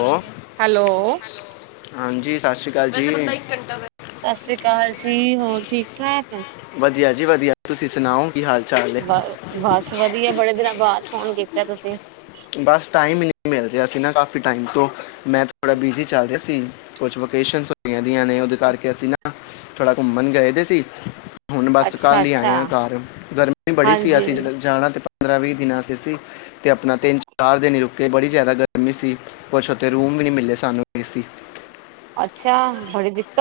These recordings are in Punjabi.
ਓ ਹੈਲੋ। ਹਾਂਜੀ ਸਤਿ ਸ੍ਰੀ ਅਕਾਲ ਜੀ। ਸਤਿ ਸ੍ਰੀ ਅਕਾਲ ਜੀ ਹੋਰ ਠੀਕ ਠਾਕ? ਵਧੀਆ ਜੀ ਵਧੀਆ ਤੁਸੀਂ ਸੁਣਾਓ। ਕੀ ਹਾਲ ਚਾਲ ਹੈ ਬਸ ਬਸ ਵਧੀਆ ਬੜੇ ਦਿਨਾਂ ਬਾਅਦ ਫੋਨ ਕੀਤਾ ਤੁਸੀਂ ਬਸ ਟਾਈਮ ਹੀ ਨਹੀਂੀ ਮਿਲ ਰਿਹਾ ਸੀ ਨਾ। ਕਾਫੀ ਟਾਈਮ ਤੋਂ। ਮੈਂ ਥੋੜਾ ਬੀਜੀ ਚੱਲ- ਸੀ ਕੁਛ ਵੋਕੇਸ਼ਨਸ ਹੋਈਆਂ ਦੀਆਂ ਨੇ ਉਹਦੇ ਕਰਕੇ ਅਸੀਂ ਨਾ ਥੋੜਾ ਘੁੰਮਣ ਗਏ ਸੀ। ਹੁਣ ਬਸ ਅੱਛਾ ਕੱਲ ਹੀ ਅੱਛਾ ਆਏ ਹਾਂ ਘਰ ਗਰਮੀ ਬੜੀ ਸੀ ਹਾਂਜੀ ਅਸੀ ਜਾਣਾ ਤੇ ਪੰਦਰਾਂ ਵੀਹ ਦਿਨਾਂ ਆਸਰੇ ਸੀ ਤੇ ਆਪਣਾ ਤਿੰਨ ਘਰ ਦੇ ਨ ਰੁਕੇ ਬੜੀ ਜ਼ਿਆਦਾ ਗਰਮੀ ਸੀ ਕੁਝ ਉਥੇ ਰੂਮ ਵੀ ਨਹੀਂ ਮਿਲੇ ਸਾਨੂੰ ਏ ਸੀ। ਅੱਛਾ ਬੜੀ ਦਿਕਤ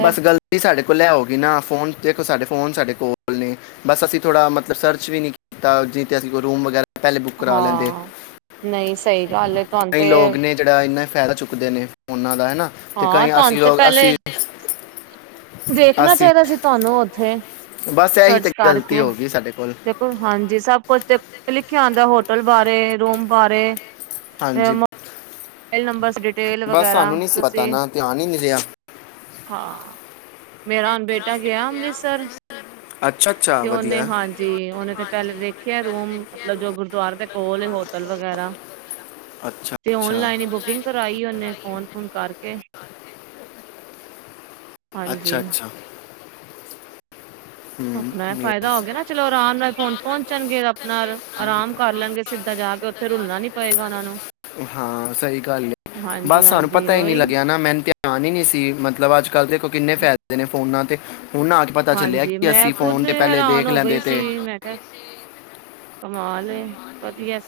ਬਸ ਗ਼ਲਤੀ ਸਾਡੇ ਕੋਲ ਇਹ ਹੋਗੀ ਨਾ ਫੋਨ ਦੇਖੋ ਸਾਡੇ ਫੋਨ ਸਾਡੇ ਕੋਲ ਨੇ ਬਸ ਅਸੀਂ ਥੋੜ੍ਹਾ ਮਤਲਬ ਸਰਚ ਵੀ ਨਹੀਂ ਕੀਤਾ ਜਿ ਤਾਂ ਅਸੀਂ ਕੋਈ ਰੂਮ ਵਗੈਰਾ ਪਹਿਲੇ ਬੁੱਕ ਕਰਾ ਲੈਂਦੇ ਹਾਂ ਨਹੀਂ ਸਹੀ ਗੱਲ ਏ ਤੁਹਾਨੂੰ ਕਈ ਤੇ ਲੋਕ ਨੇ ਜਿਹੜਾ ਇਨਾ ਫਾਇਦਾ ਚੁੱਕਦੇ ਨੇ। ਉਹਨਾਂ ਦਾ ਹਨਾ ਤੇ ਹਾਂ ਕਈ ਤੁਹਾਨੂੰ ਅਸੀਂ ਤੇ ਲੋਕ ਪਹਿਲੇ ਅਸੀਂ ਦੇਖਣਾ ਅਸੀਂ ਚਾਹੀਦਾ ਸੀ ਤੁਹਾਨੂੰ ਉੱਥੇ। ਬਸ ਇਹੀ ਸਰਚ ਤੇ ਗਲਤੀ ਕਰਕੇ ਹੋ ਗਈ ਸਾਡੇ ਕੋਲ ਦੇਖੋ ਹਾਂਜੀ ਸਭ ਕੁਛ [inaudible] ਆਉਂਦਾ ਹੋਟਲ ਬਾਰੇ ਰੂਮ ਬਾਰੇ। ਹਾਂਜੀ। ਮੋਬਾਇਲ ਨੰਬਰ ਬਰ ਡਿਟੇਲ ਬਸ ਵਗੈਰਾ ਸਾਨੂੰ ਨਹੀਂ ਸੀ ਪਤਾ ਤੁਸੀਂ ਨਾ ਧਿਆਨ ਹੀ ਨਹੀਂ ਰਿਹਾ ਹਾਂ। ਮੇਰਾ ਹੁਣ ਬੇਟਾ ਗਿਆ ਅੰਮ੍ਰਿਤਸਰ ਅੱਛਾ ਅੱਛਾ ਤੇ ਓਹਨੇ ਵਧੀਆ ਹਾਂਜੀ ਓਹਨੇ ਤੇ ਪਹਿਲੇ ਦੇਖਿਆ ਰੂਮ। ਮਤਲਬ ਜੋ ਗੁਰਦੁਆਰੇ ਦੇ ਕੋਲ ਏ ਹੋਟਲ ਵਗੈਰਾ। ਤੇ ਅੱਛਾ-ਅੱਛਾ ਔਨਲਾਈਨ ਹੀ ਬੁਕਿੰਗ ਕਰਾਈ ਓਨੇ ਫੋਨ-ਫੂਨ ਕਰਕੇ। ਹਾਂਜੀ ਅੱਛਾ-ਅੱਛਾ ਆਪਣਾ ਇਹ ਫਾਇਦਾ ਹੋ ਗਿਆ ਨਾ। ਚਲੋ ਆਰਾਮ ਨਾਲ ਹੁਣ ਪਹੁੰਚਣਗੇ ਨਾਲ ਆਰਾਮ ਕਰ ਲੈਣਗੇ ਸਿੱਧਾ ਜਾ ਉੱਥੇ ਰੁਲਣਾ ਨੀ ਪਏਗਾ ਉਹਨਾ ਨੂੰ। ਹਾਂ ਸਹੀ ਗੱਲ ਹੈ ਹਾਂਜੀ ਬਸ ਸਾਨੂੰ ਹਾਂਜੀ ਪਤਾ ਹੀ ਨਹੀਂ ਉਹੀ ਲੱਗਿਆ ਨਾ ਮੈਨੂੰ ਧ ਧਿਆਨ ਨਹੀਂ ਸੀ ਮਤਲਬ ਅੱਜ ਕੱਲ ਦੇ ਕੋਲ ਕਿੰਨੇ ਫਾਇਦੇ ਨੇ ਫੋਨਾਂ [unintelligible] ਹੁਨ ਆ ਕੇ ਪਤਾ ਚੱਲਿਆ ਹਾਂਜੀ ਕਿ ਮੈਂ ਅਸੀਂ ਖੁਦ ਫੋਨ ਤੇ ਪਹਿਲੇ ਹੈਰਾਨ ਦੇਖ ਹੋ ਗਈ ਲੈਂਦੇ ਸੀ ਤੇ ਮੈਂ ਕਿਹਾ ਕਮਾਲ ਏ ਵਧੀਆ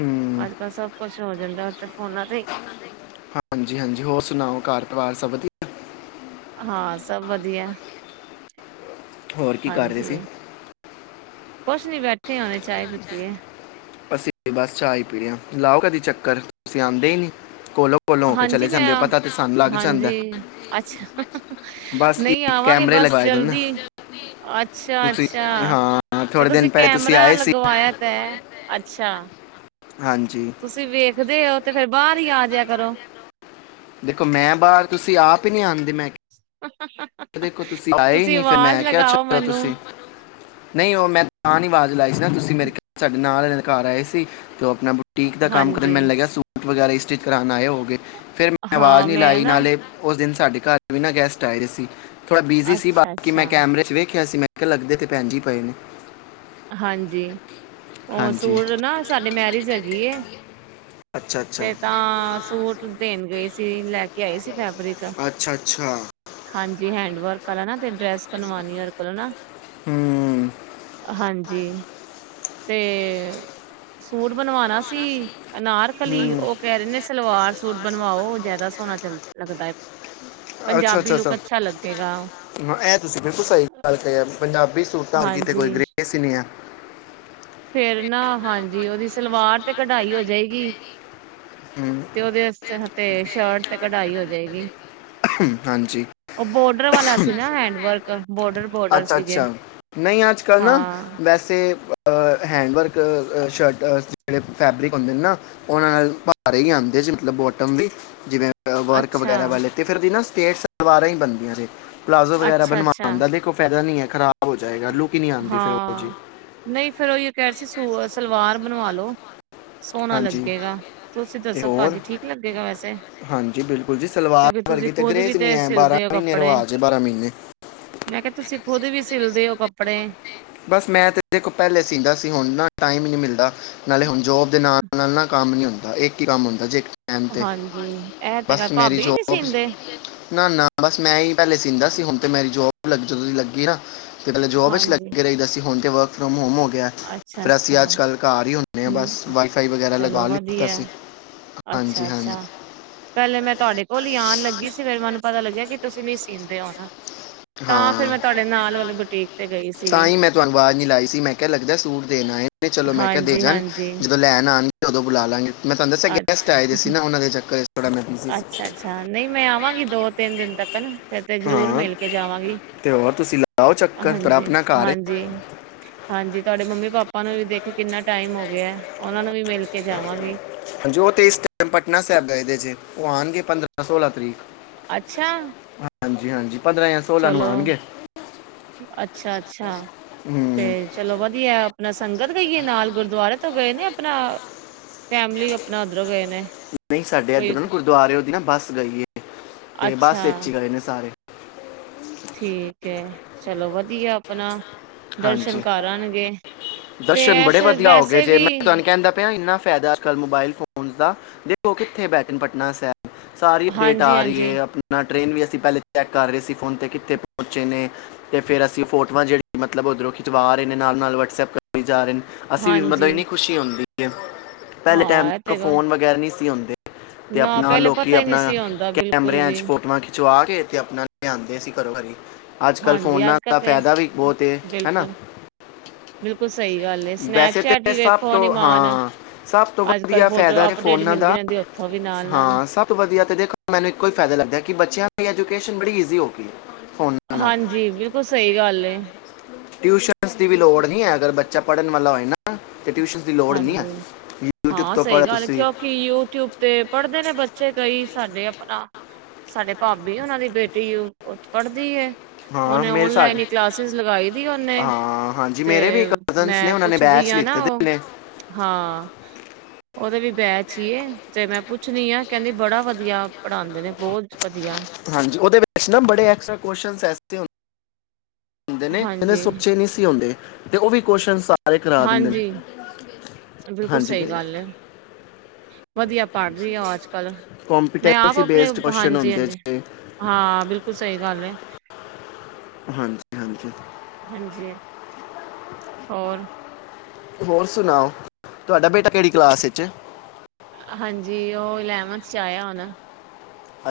ਹੂੰ ਅੱਜ ਕੱਲ ਸਭ ਕੁਛ ਹੋ ਜਾਂਦਾ। ਤੇ ਫੋਨਾਂ ਤੇ ਹੀ ਹਾਂਜੀ ਹਾਂਜੀ ਹੋਰ ਸੁਣਾਓ ਘਰ ਬਾਰ ਸਭ ਵਧੀਆ ਹਾਂ ਸਭ ਵਧੀਆ ਹੋਰ ਕੀ ਕਰ ਰਹੇ ਹਾਂਜੀ ਸੀ ਕੁਛ ਨੀ ਬੈਠੇ ਉਠੀ ਆ ਚਾਹ ਪੀਤੀ ਹੈ ਹਲੇ ਅਸੀਂ ਬਸ ਚਾਹ ਹੀ ਪੀ ਰਹੇ ਹਾਂ ਲਾਓ ਕਦੀ ਚੱਕਰ ਤੁਸੀਂ ਆਦੇ ਹੀ ਨਹੀਂ ਕੋਲੋਂ ਕੋਲੋਂ ਹੋ ਕੇ ਹਾਂਜੀ ਚਲੇ ਮੈਂ ਜਾਂਦੇ ਹੋ ਪਤਾ ਤੇ ਸਾਨੂੰ ਲੱਗ ਜਾਂਦਾ ਹਾਂਜੀ ਹੈ। ਅੱਛਾ ਬਸ ਕੀ ਨਹੀਂ ਆਵਾਂਗੇ ਕੈਮਰੇ ਬਸ ਲਗਵਾਏ ਦੇਣ ਨਾ ਜਲਦੀ ਅੱਛਾ ਤੁਸੀਂ ਅੱਛਾ ਹਾਂ ਤੇ ਥੋੜੇ ਦਿਨ ਤੁਸੀਂ ਪਹਿਲੇ ਕੈਮਰਾ ਆਏ ਸੀ ਲਗਵਾਇਆ ਤਾਂ ਅੱਛਾ ਹਾਂਜੀ ਤੁਸੀਂ ਵੇਖਦੇ ਹੋ ਤੇ ਫੇਰ ਬਾਹਰ ਹੀ ਆ ਜਿਆ ਕਰੋ ਦੇਖੋ ਮੈਂ ਬਾਹਰ ਤੁਸੀਂ ਆਪ ਹੀ ਨਹੀਂ ਆਂਦੇ ਮੈਂ ਦੇਖੋ ਤੁਸੀਂ ਆਏ ਨਹੀਂ ਫਿਰ ਆਵਾਜ਼ ਮੈਂ ਲਗਾਓ ਕਿਹਾ ਮੈਨੂੰ ਤੁਸੀਂ ਨਹੀਂ ਉਹ ਮੈਂ ਤਾਂ ਨ ਆਵਾਜ਼ ਲਾਈਸ ਨਾ ਤੁਸੀ [unintelligible] ਨਾਲ [unintelligible] ਘਰ ਆਏ ਸੀ ਤੇ ਆਪਣਾ ਬੁਟੀਕ ਦਾ ਕੰਮ ਕਰਨ ਹਾਂਜੀ। ਮੈਨ ਲੱਗਿਆ ਸੂ ਵਗੈਰਾ ਹੀ ਸਟਿਚ ਕਰਾਣ ਆਏ ਹੋ ਗਏ ਫੇਿਰ ਮੈਂ ਆਵਾਜ਼ ਹਾਂ ਨਹੀਂੀ ਮੈਂ ਲਾਈ ਨਾ ਨਾਲੇ ਉਸ ਦਿਨ ਸਾਡੇ ਮ ਘਰ ਬਿਨਾਂ ਗੈਸਟ ਆਏ ਰਹੇ ਸੀ ਥੋੜਾ ਬਿਜ਼ੀ ਸੀ ਬਾਕੀ ਮੈਂ ਅੱਛਾ-ਅੱਛਾ ਕੈਮਰੇ ਚ ਵੇਖਿਆ ਸੀ ਮੈਂ ਲੱਗਦੇ ਤੇ ਪੈਣ ਜ ਹੀ ਪਏ ਨੇ। ਹਾਂਜੀ। ਉਹ ਹਾਂਜੀ ਸੂਰ ਨਾ ਸਾਡੇ ਮੈਰਿਜ ਹੈਗੀ। ਅੱਛਾ ਅੱਛਾ ਤੇ ਤਾਂ ਸੂਟ ਦੇਣ ਗਏ ਸੀ ਲੈ ਕੇ ਅੱਛਾ [unintelligible] ਅੱਛਾ ਹਾਂਜੀ ਹੈਂਡਵਰਕ ਵਾਲਾ ਨਾ ਤੇ ਡਰੈਸ ਬਣਵਾ। [unintelligible] ਹਮ। ਹਾਂਜੀ ਤੇ ਸੂਟ ਬਣਵਾਣਾ ਸੀ। ਅਨਾਰਕਲੀ ਹੂੰ ਉਹ ਕਹਿ ਰਹੇ ਨੇ ਸਲਵਾਰ। ਸੂਟ ਬਣਵਾਓ ਉਹ ਜਿਆਦਾ ਸੋਹਣਾ ਚ ਲੱਗਦਾ ਹੈ। ਅੱਛਾ ਪੰਜਾਬੀ ਅੱਛਾ ਲੁੱਕ ਅੱਛਾ ਲੱਗੇਗਾ ਇਹ ਤੁਸੀਂ ਬਿਲਕੁਲ ਸਹੀ ਗੱਲ ਕ ਪੰਜਾਬੀ ਸੂਟ। ਧਾਰ ਕੀਤੇ ਕੋਈ ਗ੍ਰੇਸ ਹੀ ਨਹੀਂ ਹੈ। [unintelligible] ਫੇਿਰ ਨਾ ਹਾਂਜੀ ਉਹਦੀ ਸਲਵਾਰ ਤੇ ਕਢਾਈ ਹੋ ਜਾਏਗੀ। ਹਮ, ਤੇ ਉਹ [unintelligible] ਤੇ ਸ਼ਰਟ ਤੇ ਕਢਾਈ ਹੋ ਜਾਏਗੀ ਹਾਂਜੀ ਉਹ ਬੋਰਡਰ ਵਾਲਾ ਸੀ ਨਾ ਹੈਂਡ ਵਰਕ ਬੋਰਡਰ ਬੋਰਡਰ ਅੱਛਾ ਸੀਗੇ ਅੱਛਾ ਨਹੀਂ ਅੱਜ ਕਲ ਨਾ ਹਾਂ ਵੈਸੇ ਹੈਂਡਵਰਕ ਸ਼ਰਟ ਜਿਹੜੇ ਫੈਬਰਿਕ ਹੁੰਦੇ ਨੇ ਨਾ ਉਹਨਾਂ ਨਾਲ ਭਾਰੇ ਹੀ ਆਉਂਦੇ ਸੀ। ਮਤਲਬ ਬੋਟਮ ਵੀ ਜਿਵੇਂ ਵਰਕ ਅੱਛਾ ਵਗੈਰਾ ਵਾਲੇ। ਫਿਰ ਦੀ ਨਾ ਸਟੇਟ ਸਲਵਾਰਾਂ ਹੀ ਬਣਦੀਆਂ ਨੇ। ਪਲਾਜ਼ੋ ਵਗੈਰਾ ਅੱਛਾ ਬਣਵਾਉਣ ਅੱਛਾ ਦਾ ਕੋਈ ਫਾਇਦਾ ਨਹੀਂ ਹੈ। ਖਰਾਬ ਹੋ ਜਾਏਗਾ ਲੁੱਕ ਹੀ ਨਹੀਂ ਆਉਂਦੀ ਫਿਰ ਉਹ ਜੀ ਹਾਂ ਨਹੀਂ ਫਿਰ ਉਹ ਕਹਿ ਸਲਵਾਰ ਬਣਵਾਲੋ। ਸੋਹਣਾ ਹਾਂਜੀ ਲੱਗੇਗਾ ਤੁਸੀਂ ਤੇ ਦੱਸੋ ਹੋਰ ਭਾਜੀ ਠੀਕ ਲੱਗੇਗਾ ਵੈਸੇ ਹਾਂਜੀ ਬਿਲਕੁਲ ਜੀ ਸਲਵਾਰ ਕਿਉਂਕਿ ਤੁਸੀਂ ਵਰਗੀ ਤੇ ਖੁਦ ਵੀ ਗ੍ਰੇਸ ਨਹੀਂ ਤੇ ਹੈ ਸਿਲਦੇ ਹੋ ਮਹੀਨੇ ਕੱਪੜੇ ਰਿਵਾਜ ਹੈ ਮਹੀਨੇ ਮੈਂ ਕਿਹਾ ਤੁਸੀਂ। ਉਹਦੇ ਵੀ ਸਿਲਦੇ ਹੋ। ਕੱਪੜੇ। ਬਸ ਮੈਂ ਤੇ ਇਹਦੇ ਕੋਲ ਪਹਿਲੇ ਸੀਦਾ ਸੀ ਹੁਣ ਨਾ ਟਾਈਮ ਹੀ ਨਹੀਂ ਮਿਲਦਾ। ਨਾਲੇ ਹੁਣ ਜੋਬ ਦੇ ਨਾਲ ਨਾਲ ਨਾ ਕੰਮ ਨਹੀਂ ਹੁੰਦਾ। ਇੱਕ ਹੀ ਕੰਮ ਹੁੰਦਾ ਜੇ ਹਾਂਜੀ ਇਹ ਤੇ ਗੱਲ ਬਸ ਮੇਰੀ ਭਾਬੀ ਨੀ ਜੋਬ ਸੀਂਦੇ ਨਾ ਨਾ ਬਸ ਮੈਂ ਹੀ ਪਹਿਲੇ ਸੀਂਦਾ ਸੀ। ਹੁਣ ਤੇ ਮੇਰੀ ਜੋਬ ਲੱਗ ਜਦੋਂ ਦੀ ਲੱਗੀ ਨਾ [unintelligible] [unintelligible] ਹਾਂਜੀ [unintelligible] ਅੱਛਾ ਫਿਰ ਅਸੀਂ ਅੱਛਾ ਅੱਜ ਕੱਲ ਘਰ ਹੀ ਹੁੰਦੇ। ਹਮ ਚਲੋ ਵਧੀਆ ਸੀ ਅੱਛਾ ਹਾਂਜੀ ਹਾਂਜੀ ਅੱਛਾ ਪਹਿਲੇ ਮੈਂ ਤੁਹਾਡੇ ਕੋਲ ਹੀ ਆਉਣ ਲੱਗੀ। ਫਿਰ ਮੈਨੂੰ ਪਤਾ ਲੱਗਿਆ ਕਿ ਤੁਸੀਂ ਨਹੀਂ ਸਿੰਦੇ ਹੁਣ। ਹਾਂ ਬੁਟੀਕ ਤੇ ਗਈ ਤਾਂ ਸੀਗੀ ਹੀ ਮੈਂ ਤੁਹਾਨੂੰ ਅਵਾਜ਼ ਨੀ ਲਾਈ ਸੀ ਮੈਂ ਕਿਹਾ ਲੱਗਦਾ ਸੂਟ ਦੇਣ ਆਏ ਨੇ ਚਲੋ ਮੈਂ ਹਾਂਜੀ ਕਿਹਾ। ਹਾਂਜੀ ਜਦੋਂ ਲੈਣ ਆਉਣ। ਉਦੋਂ ਬੁਲਾ ਲਾਂਗੇ। ਮੈਂ ਤੁਹਾਨੂੰ ਦੱਸਿਆ ਗੈਸਟ ਅੱਛਾ ਆਏ ਦੇ ਸੀ ਨਾ ਉਹਨਾਂ ਦੇ ਚੱਕਰ ਚ ਥੋੜਾ ਮੈਂ ਬੀਜੀ ਸੀ। ਅੱਛਾ ਅੱਛਾ ਨਹੀਂ ਮੈਂ ਆਵਾਂਗੀ ਦੋ ਤਿੰਨ ਦਿਨ ਤੱਕ। ਫਿਰ ਤੇ ਜਰੂਰ ਹਾਂ ਮਿਲ ਕੇ ਜਾਵਾਂਗੀ। ਤੇ ਹੋਰ ਤੁਸੀਂ ਲਾਓ ਚੱਕਰ ਤੁਹਾਡਾ ਹਾਂਜੀ ਆਪਣਾ ਘਰ ਹੈ ਹਾਂਜੀ ਹਾਂਜੀ। ਤੁਹਾਡੇ ਮੰਮੀ ਪਾਪਾ ਨੂੰ ਵੀ ਦੇਖਿਆ ਕਿੰਨਾ ਟਾਈਮ ਹੋ ਗਿਆ ਉਹਨਾ ਨੂੰ ਵੀ ਮਿਲ ਕੇ ਜਾਵਾਂਗੀ। ਉਹ ਤੇ ਇਸ ਤੇ ਪਟਨਾ ਸਾਹਿਬ ਗਏ ਦੇ ਕਉਹ ਆਉਣਗੇ ਪੰਦਰਾਂ ਸੋਲਾਂ ਤਰੀਕ। ਅੱਛਾ ਹਾਂਜੀ ਹਾਂਜੀ ਜਾਂ ਨੂੰ ਚਲੋ ਆਣਗੇ ਅੱਛਾ ਅੱਛਾ ਹੂੰ ਤੇ ਚਲੋ ਵਧੀਆ ਆਪਣਾ ਸੰਗਤ ਗਈ ਏ। ਨਾਲ ਗੁਰਦੁਆਰੇ ਤੋਂ ਗਏ ਨੇ, ਆਪਨਾ ਫੈਮਿਲੀ ਆਪਨਾ ਉੱਧਰੋਂ ਗਏ ਨੇ। ਨਈ ਸਾਡੇ ਕੋਈ ਇੱਧਰੋ ਨਾ ਗੁਰਦੁਆਰੇ। ਨਾ ਬੱਸ ਗਈਏ। ਇਹ ਅੱਛਾ ਬਸ ਏਚ ਈ ਗਏ ਨੇ ਸਾਰੇ। ਠੀਕ ਏ ਚਲੋ ਵਧੀਆ ਆਪਨਾ। ਦਰਸ਼ਨ ਹਾਂਜੀ ਕਰਅਨਗੇ। ਦਰਸ਼ਨ ਬੜੇ ਵਧੀਆ ਹੋ ਗਏ ਜੇ ਮੈਂ ਤੁਹਾਨੂੰ ਕੇਂਦਾ ਪਿਆ ਇਨਾ। ਫਾਇਦਾ ਕਲ ਮੋਬਾਇਲ ਫੋਨਸ ਦਾ ਦੇਖੋ ਕਿੱਥੇ ਬੈਠਨ ਪਟਨਾ ਸੇ। ਸਾਰੀ ਅਪਡੇਟ ਹਾਂਜੀ ਆ ਰਹੀ ਹਾਂਜੀ ਏ ਆਪਨਾ। ਟ੍ਰੇਨ ਵੀ ਅਸੀਂ ਪਹਿਲੇ ਚੈੱਕ ਕਰ ਰੇ ਸੀ ਫੋਨ ਤੇ ਕਿੱਥੇ ਪਹੁੰਚੇ ਨੇ। ਤੇ ਫਿਰ ਅਸੀਂ ਫੋਟੋਆਂ ਜਿਹੜੀ ਮਤਲਬ ਉੱਧਰੋਂ ਖਿਚਵਾ ਰੇ ਨੇ ਨਾਲ, ਨਾਲ ਵੱਟਸਐਪ ਕਰ। [unintelligible] ਅਸੀਂ ਵੀ ਮਤਲਬ ਹਾਂਜੀ ਇੰਨੀ ਖੁਸ਼ੀ ਹੁੰਦੀ। [inaudible] ਪਹਿਲੇ ਟਾਈਮ ਹਾਂ ਇਹ ਤੱਕ ਤੇ ਗ ਫੋਨ ਵਗੈਰਾ ਨੀ ਸੀ ਹੁੰਦੇ। ਤੇ ਨਾ ਆਪਨਾ ਪਹਿਲੇ ਲੋਕੀ ਪਤਾ ਹੀ ਨਹੀਂ ਆਪਨਾ ਸੀ ਹੁੰਦਾ ਬਿਲਕੁਲ ਕੈਮਰਿਆਂ ਵੀ ਚ ਫੋਟੋਆਂ ਖਿਚਵਾ ਘੇਰ ਤੇ ਆਪਨਾ ਲਿਆਂਂਦੇ ਸੀ ਘਰੋ ਹਰੀ। ਅੱਜ ਕੱਲ੍ਹ ਹਾਂਜੀ ਫੋਨਾਂ ਅੱਜ ਕੱਲ ਦਾ ਤੇ ਫਾਇਦਾ ਵੀ ਬਹੁਤ ਏ, ਹੇਨਾ। ਬਿਲਕੁਲ ਬਿਲਕੁਲ ਸਹੀ ਗੱਲ ਏ। ਸਨੈਪਚੈਟ ਈ ਵੇਖੋ ਨੀ ਤੋਂ ਮਾਨ। ਹਾਂ ਸਭ ਤੋਂ ਅੱਜ ਕੱਲ ਵਧੀਆ ਫੋਟੋ ਫਾਇਦਾ ਇਹ ਅਪਡੇਟ ਫੋਨਾਂ ਮਿਲਦੀ ਦਾ ਰਹਿੰਦੀ ਓਥੋਂ ਵੀ ਨਾਲ, ਨਾਲ। ਹਾਂ ਸਭ ਤੋਂ ਵਧੀਆ ਤੇ ਦੇਖੋ ਮੈਨੂੰ ਇੱਕੋ ਫਾਇਦਾ ਲੱਗਦਾ ਏ ਕਿ ਬੱਚਿਆਂ ਦੀ ਐਜੂਕੇਸ਼ਨ ਬੜੀ ਈਜ਼ੀ ਹੋ ਗਈ ਏ। ਹਾਂਜੀ ਬਿਲਕੁਲ ਸਹੀ ਗੱਲ ਏ। ਟਿਊਸ਼ਨ ਸ ਦੀ ਵੀ ਲੋੜ ਨੀ ਹੈ ਅਗਰ ਬੱਚ ਬੱਚਾ ਪੜਨ ਵਾਲਾ ਹੋਏ ਨਾ ਤੇ ਟਿਊਸ਼ਨਸ ਦੀ ਲੋੜ ਨਹੀਂ ਹੈ ਹਾਂਜੀ, ਹਾਂ ਤੋਂ ਪੜ੍ਹ ਸਹੀ ਗੱਲ ਏ ਤੁਸੀਂ ਕਿਉਂਕਿ ਯੂ ਟਿਊਬ ਤੇ ਪੜ੍ਹਦੇ ਨੇ ਬੱਚੇ ਕਈ ਸਾਡੇ ਅਪਨਾ, ਸਾਡੇ ਭਾਬੀ ਉਹਨਾਂ ਦੀ ਬੇਟੀ ਉਹ ਪੜਦੀ ਏ। ਹਾਂ ਔਣੇ ਮੇਰੇ ਸਾਥ ਔਨਲਾਈਨ ਹੀ ਕਲਾਸਿਸ ਲਗਾਈ ਦੀ ਔਨੇ, ਹਾਂ ਹਾਂਜੀ ਤੇ ਮੇਰੇ ਵੀ ਕਜ਼ਨਸ ਨੇ ਮੈਂ ਉਹਨਾਂ ਨੇ ਪੁੱਛਦੀ ਬੈਚ ਆ ਨਾ ਲਿੱਤੇ ਦੇ ਉਹ ਨੇ ਹਾਂ। ਉਹਦੇ ਵੀ ਬੈਚ ਹੀ ਏ, ਤੇ ਮੈਂ ਪੁੱਛਨੀ ਆ ਕਹਿੰਦੀ ਬੜਾ ਵਧੀਆ ਪੜ੍ਹਾਦੇ ਨੇ। ਬੋਤ ਹਾਂਜੀ ਉਹਦੇ ਵਿੱਚ ਨਾ ਬੜੇ ਐਕਸਟ੍ਰਾ ਕੁਯੋਸ਼ਚਨਸ ਏਸੇ ਹੋਂਦੇ ਹੁੰਦੇ ਨੇ ਇਹਨੇ ਹਾਂਜੀ ਸੋਚੇ ਨੀ ਸੀ ਹੁੰਦੇ। ਤੇ ਉਹ ਵੀ ਕੋਸ਼ਨਸ ਆ ਅਰੇ ਕਰਾ ਦਿੰਦੇ ਨੇ। ਹਾਂਜੀ ਬਿਲਕੁਲ ਹਾਂਜੀ ਸਹੀ ਕਿ- ਗੱਲ ਏ। ਵਧੀਆ ਪੜ੍ਹ ਰਹੀ ਔ ਅੱਜ ਕੱਲ੍ਹ, ਮੈਂ ਆਪ ਕੰਪੀਟੈਂਸੀ ਅਪਣੇ ਬੇਸਡ ਕੁਐਸਚਨ ਹਾਂਜੀ, ਹੁੰਦੇ ਹਾਂਜੀ ਜੀ ਹਾਂ, ਬਿਲਕੁਲ ਸਹੀ ਗੱਲ ਐ। [inaudible] ਹਾਂਜੀ, ਹਾਂਜੀ। ਹਾਂਜੀ। ਹੋਰ ਹੋਰ ਸੁਣਾਓ, ਤੁਹਾਡਾ ਬੇਟਾ ਕਿਹੜੀ ਕਲਾਸ ਇੱਚ। ਹਾਂਜੀ, ਉਹ ਇਲੈਵੰਥ ਚ ਆਇਆ ਹੁਣ।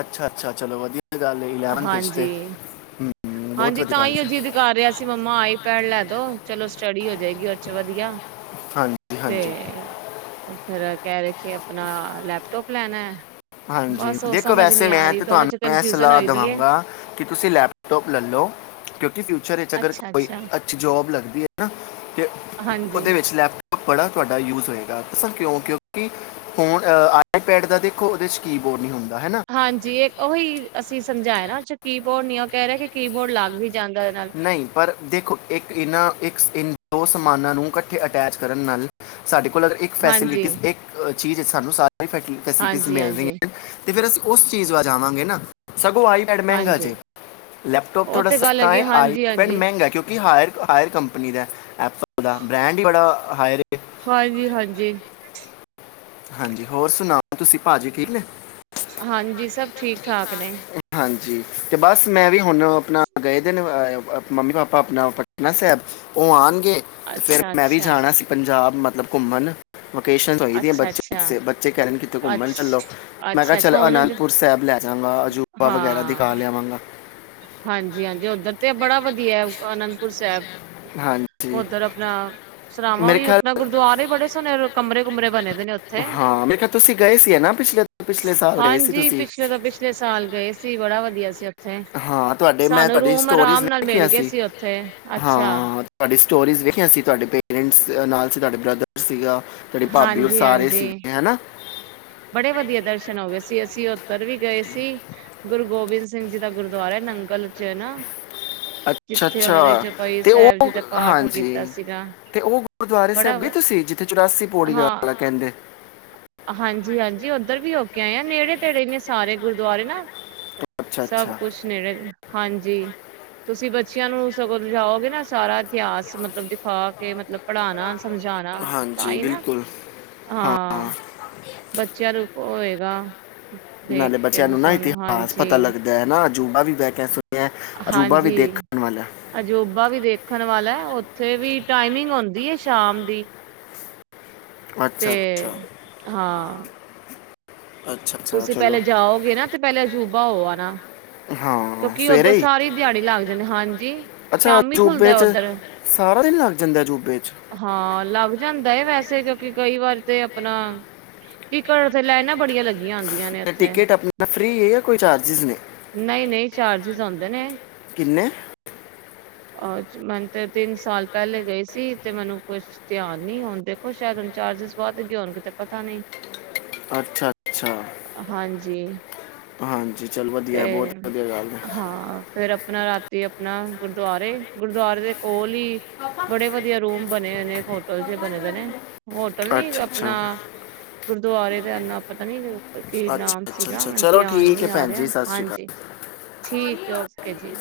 ਅੱਛਾ, ਅੱਛਾ ਚਲੋ ਵਧੀਆ। ਗੱਲ ਹੈ ਵਿੱਚ ਤੇ ਹਾਂਜੀ, ਹਮ, ਬਹੁਤ ਹਾਂਜੀ ਵਧੀਆ ਤਾਂ ਗੱਲ ਹੀ ਔ ਹੈ ਜਿਦ ਕਰ ਰਿਹਾ ਸੀ ਮੰਮਾ ਆਈਪੈਡ ਲੈ ਦੋ ਚਲੋ ਸਟੱਡੀ ਹੋ ਜਾਏਗੀ ਉਰੇ ਚ ਵਧੀਆ। ਹਾਂਜੀ ਤੇ ਹਾਂਜੀ ਔ ਫੇਰ ਏ ਕਹਿ ਰਹੇ ਕੇ ਅਪਣਾ ਲੈਪਟੋਪ ਲੈਣਾ ਹਾਂਜੀ, ਬਸ ਉਹ ਦੇਖੋ ਸਮਝ ਵੈਸੇ ਨੀ ਆ ਮੈਂ ਰਹੀ ਤੇ ਦੋਨਾਂ ਚ ਤੁਹਾਨੂੰ ਏਹ ਸਲ ਕਨਫਿਊਜਨ ਲਾ ਹੋਈ ਦੀ ਏ, ਦੇਵਾਂਗਾ ਕਿ ਤੁਸੀਂ ਲੈਪਟੋਪ ਲਲੋ ਕਿਉਂਕਿ ਫਿਯੁ ਫਿਯੁਚਰ ਚ ਅਗਰ ਕੋਈ ਅੱਛਾ-ਅੱਛਾ, ਅੱਛੀ ਜੋਬ ਲੱਗਦੀ ਏਨਾਂ ਤੇ ਹਾਂਜੀ। ਉਹਦੇ ਵਿੱਚ ਲੈਪਟਾਪ ਬੜਾ ਤੁਹਾਡਾ ਯੂਜ ਹੋਏਗਾ, ਦੱਸਾਂ ਕਿਉਂ? ਕਿਉਂਕਿ ਹੁਣ ਆਈਪੈਡ ਦਾ ਤੇ ਦੇਖੋ ਉਹਦੇ ਚ ਕੀਬੋਰਡ ਨ੍ਹੀਂ ਹੁੰਦਾ। ਹਾਂਜੀ, ਇਹ ਉਹੀ ਅਸੀਂ ਸਮਝਾਏ ਨਾ ਕੀ ਬੋਰਡ ਨੀ ਉਹ ਕਹਿ ਰਿਹਾ ਕਿ ਕੀਬੋਰਡ ਲੱਗ ਵੀ ਜਾਂਦਾ ਉਹਦੇ ਨਾਲ ਨਈਂ ਪਰ ਦੇਖੋ ਇੱਕ ਇਹਨਾਂ ਇੱਕ ਇਨ ਦੋ ਸਮਾਨਾਂ ਨੂੰ ਇਕੱਠੇ ਅਟੈਚ ਕਰਨ ਨਾਲ ਸਾਡੇ ਕੋਲ ਅਗਰ ਇੱਕ ਹਾਂਜੀ, ਫੈਸਿਲਿਟੀਜ਼ ਇੱਕ ਚੀਜ਼ ਸਾਨੂੰ ਸ ਫੈਸਿਲਿਟੀ ਹਾਂਜੀ, ਮਿਲ ਹਾਂਜੀ, ਰਹੀਆਂ। ਅਤੇ ਫਿਰ ਅਸੀਂ ਉਸ ਚੀਜ਼ ਵੱਲ ਜਾਵਾਂਗੇ ਨਾ ਸਗੋਂ ਆਈ ਪੈਡ ਮਹਿੰਗਾ ਹਾਂਜੀ ਜੇ ਲੈਪਟੋਪ ਉਹ ਥੋੜਾ ਤੇ ਗੱਲ ਸਸਤਾ ਹੈਗੀ ਐ। ਹਾਂਜੀ, ਪੈਡ ਹਾਂਜੀ। ਮਹਿੰਗਾ ਕਿਉਂਕਿ ਕਿ ਹਾਇਰ ਹਾਇਰ ਕੰਪਨੀ ਦਾ ਐਪਲ ਦਾ ਬ੍ਰੈਂਡ ਹੀ ਬੜਾ ਹਾਇਰ ਹੈ ਹਾਂਜੀ ਹਾਂਜੀ। ਹਾਂਜੀ ਹੋਰ ਸੁਣਾਓ? ਤੁਸੀਂ ਭਾਜੀ ਠੀਕ ਨੇ? ਹਾਂਜੀ ਸਭ ਠੀਕ। ਠਾਕਦੇ। ਹਾਂਜੀ ਤੇ ਬਸ ਮੈਂ ਵੀ ਹੁਣ ਆਪਣਾ ਗਏ ਦੇ ਨੇ ਮੰਮੀ-ਪਾਪਾ ਆਪਣਾ ਪਟਨਾ ਸਾਹਿਬ ਉਹ ਆਉਣ ਫੇਰ ਅੱਛਾ, ਮੈਂ ਵੀ ਅੱਛਾ। ਜਾਣਾ ਸੀ ਪੰਜਾਬ ਮਤਲਬ ਘੁੰਮਣ। ਵੋਕੇਸ਼ਨ ਹੋਈ ਪਈ ਹੈ ਅੱਛਾ, ਅੱਛਾ, ਬੱਚੇ ਬੱਚੇ ਕਹਿ ਅੱਛ ਘੁੰਮਣ ਚੱਲੋ, ਮੈਂ ਕਿਹਾ ਅੱਛਾ, ਚਲ ਅੱਛਾ ਹੁਣ ਆਨੰਦਪੁਰ ਸਾਹਿਬ ਲੈ ਜਾਗਾ। ਜੁਬਾ ਵਗੈਰਾ ਦਿਖਾ ਹਾਂ ਲਿਆਵਾਂਗਾ। ਹਾਂਜੀ -ਹਾਂਜੀ, ਓਧਰ ਤੇ ਬੜਾ ਵਧੀਆ ਐ ਅਨੰਦਪੁਰ ਸਾਹਿਬ। ਹਾਂਜੀ ਉੱਧਰ ਆਪਣਾ ਸਰਾਵਾਂ ਮੇਰੇ ਵੀ ਖਿਆਲ ਆਪਣਾ ਗੁਰਦੁਆਰੇ ਬੜੇ [inaudible] ਕਮਰੇ -ਕੁਮਰੇ ਬਣੇ ਪਏ ਨੇ ਉੱਥੇ, ਹਾਂ ਮੇਰੇ ਖਿਆਲ ਤੁਸੀਂ ਗਏ ਸੀ ਹੈ ਨਾ ਪਿਛਲੇ ਪਿਛਲੇ ਸਾਲ ਗਏ ਸੀ ਹਾਂਜੀ ਤੁਸੀਂ ਪਿਛਲੇ ਤੋਂ ਪਿਛਲੇ ਸਾਲ ਗਏ ਸੀ। ਬੜਾ ਵਧੀਆ ਸੀ ਉੱਥੇ। ਹਾਂ ਤੁਹਾਡੇ ਮੈਂ ਸਾਨੂੰ ਤੁਹਾਡੀ ਰੂਮ ਸਟੋਰੀ ਆਰਾਮ ਨਾਲ ਵੇਖਿਆ ਮਿਲ ਗਏ ਸੀ ਉੱਥੇ ਅੱਛਾ ਹਾਂ ਤੁ ਸਟੋਰੀਜ਼ ਵੇਖਿਆ ਸੀ ਤੁਹਾਡੇ ਪੇਰੈਂਟਸ ਨਾਲ ਸੀ, ਤੁਹਾਡੇ ਬ੍ਰਦਰ ਸੀਗਾ ਤੁਹਾਡੀ ਭਾਬੀ ਔਰ ਹਾਂਜੀ, ਸਾਰੇ ਹਾਂਜੀ। ਸੀਗੇ ਹਨਾ ਬੜੇ ਵਧੀਆ ਦਰਸ਼ਨ ਹੋ ਗਏ ਸੀ, ਅਸੀਂ ਉੱਧਰ ਵੀ ਗਏ ਸੀ, ਗੁਰੂ ਗੋਬਿੰਦ ਸਿੰਘ ਜੀ ਦਾ ਗੁਰਦੁਆਰਾ ਐ ਨਾ ਨੰਗਲ ਚ ਹਨਾ। ਅੱਛਾ -ਅੱਛਾ ਤੇ ਜੀ ਉਹ ਦਾ ਪਾਠ ਕੀਤਾ ਹਾਂਜੀ ਸੀਗਾ ਤੇ ਉਹ ਗੁਰਦੁਆਰੇ ਬੜਾ ਸਾਹਿਬਗੇ ਤੁਸੀਂ ਜਿੱਥੇ ਚੁਰਾਸੀ ਪੌੜੀਆਂ ਵਾਲਾ ਹਾਂ ਕਹਿੰਦੇ। ਹਾਂਜੀ -ਹਾਂਜੀ ਉੱਧਰ ਵੀ ਹੋ ਕੇ ਆਏ ਆ ਨੇੜੇ -ਤੇੜੇ ਨੇ ਸਾਰੇ ਗੁਰਦੁਆਰੇ ਨਾ। ਅੱਛਾ ਸਭ ਅੱਛਾ ਕੁਛ ਨੇੜੇ ਹਾਂਜੀ ਤੁਸੀਂ ਬ। ਚਿਆਂ ਨੂੰ ਸਗੋਂ ਲਿ ਜਾਓਗੇ ਨਾ ਸਾਰਾ। ਇਤਿਹਾਸ ਮਤਲਬ ਦਿਖਾ। ਤੇ ਮਤਲਬ। ਪੜ੍ਹਾਉਣਾ, ਸਮਝਾਉਣਾ ਤਾਂ ਹਾਂਜੀ ਹੀ ਨਾ, ਬਿਲਕੁਲ ਹਾਂ। ਬੱਚਿਆਂ ਨੂੰ ਹੋਏਗਾ ਦੇਖ ਨਾਲੇ ਕੇ ਬੱਚਿਆਂ ਨੂੰ ਨਾ ਸੁਣ ਇਤਿਹਾਸ ਪਤਾ ਹਾਂਜੀ। ਲੱਗਦਾ ਹੈ ਨਾ ਅਜੂਬਾ ਵੀ ਬੈ ਕਆ ਸੂ। ਹਾਂਜੀ ਅਜੋਬਾ ਵੀ ਦੇਖਣ ਵਾਲਾ ਹੈ। ਉਥੇ ਵੀ ਟਾਈਮਿੰਗ ਹੁੰਦੀ ਹੈ ਸ਼ਾਮ ਦੀ। ਤੇ ਅੱਛਾ ਅੱਛਾ ਹਾਂ ਅੱਛਾ ਅੱਛਾ ਤੁਸੀਂ ਚਲੋ ਪਹਿਲੇ ਜਾਓਗੇ ਨਾ ਤੇ ਪਹਿਲੇ ਅਜੂਬਾ ਹੋ ਆ ਨਾ। ਹਾਂ ਕਿਉਂਕਿ ਉੱਧਰ ਸਵੇਰੇ ਹੀ ਸਾਰੀ ਦਿਹਾੜੀ ਲੱਗ ਜਾਂਦੇ ਹਾਂਜੀ ਅੱਛਾ ਸ਼ਾਮੀ ਜੂਬੇ ਖੁੱਲਦਾ 'ਚ ਉੱਧਰ ਸਾਰਾ ਦਿਨ ਲੱਗ ਜਾਂਦਾ ਜੂਬੇ 'ਚ ਹਾਂ ਲੱਗ। ਜਾਂਦਾ ਵੈਸੇ ਕਿਉਂਕਿ ਕਈ ਵਾਰ ਤੇ ਆਪਣਾ ਕਿਵਾਰ ਤੇ ਲਾਈਨਾਂ ਬੜੀਆਂ ਲੱਗੀਆਂ ਅਨ। ਟਿਕਟ ਆਪਣਾ ਫਰੀ ਹੈ ਜਾਂ ਕੋਈ ਚਾਰਜਿਸ ਨੇ। ਨਹੀਂ ਨਹੀਂ ਚਾਰਜਿਸ ਆਉਂਦੇ ਨੇ ਕਿੰਨੇ ਅ ਮੈਨੂੰ ਤੇ ਤਿੰਨ ਸਾਲ ਪਹਿਲੇ ਗਏ ਸੀ ਤੇ ਮੈਨੂੰ ਕੁਛ ਧਿਆਨ ਨੀ ਹੁਣ ਦੇਖੋ ਸ਼ਾਇਦ ਹੁਣ ਚਾਰਜਿਸ ਵੱਧ ਗ ਹੋਣ ਕਿਤੇ ਪਤਾ ਨਹੀਂ। ਅੱਛਾ ਅੱਛਾ ਹਾਂਜੀ ਹਾਂਜੀ ਚਲ ਤੇ ਵਧੀਆ ਬਹੁਤ ਵਧੀਆ ਗੱਲ ਹੈ ਹਾਂ ਫਿਰ ਆਪਣਾ ਰਾਤੀ ਆਪਣਾ। ਗੁਰਦੁਆਰੇ ਗੁਰਦੁਆਰੇ ਦੇ ਕੋਲ। ਵੀ ਬੜੇ ਵਧੀਆ ਰੂਮ ਬਣ ਨਏ ਨਏ ਹੋਟਲ ਜੇ ਬਣੇ ਰਹਿੰਨੇ ਹੋਟਲ ਨੀ ਅੱਛਾ ਆਪਣਾ ਅੱਛਾ ਗੁਰਦੁਆਰੇ। ਨਾ ਪਤਾ ਨੀ ਦਿ। ਕੀ ਅੱਛਾ ਨਾਮ ਅੱਛਾ ਸੀਗਾ ਅੱਛਾ ਮਨ ਚਲੋ ਧਿਆਨ ਠੀਕ ਨੀ ਹੈ ਆ ਭੈਣ ਰਿਹਾ ਜੀ ਸਤਿ ਸ਼੍ਰੀ ਅਕਾਲ ਹਾਂਜੀ। ਠੀਕ ਹੈ ਓਕੇ ਜੀ।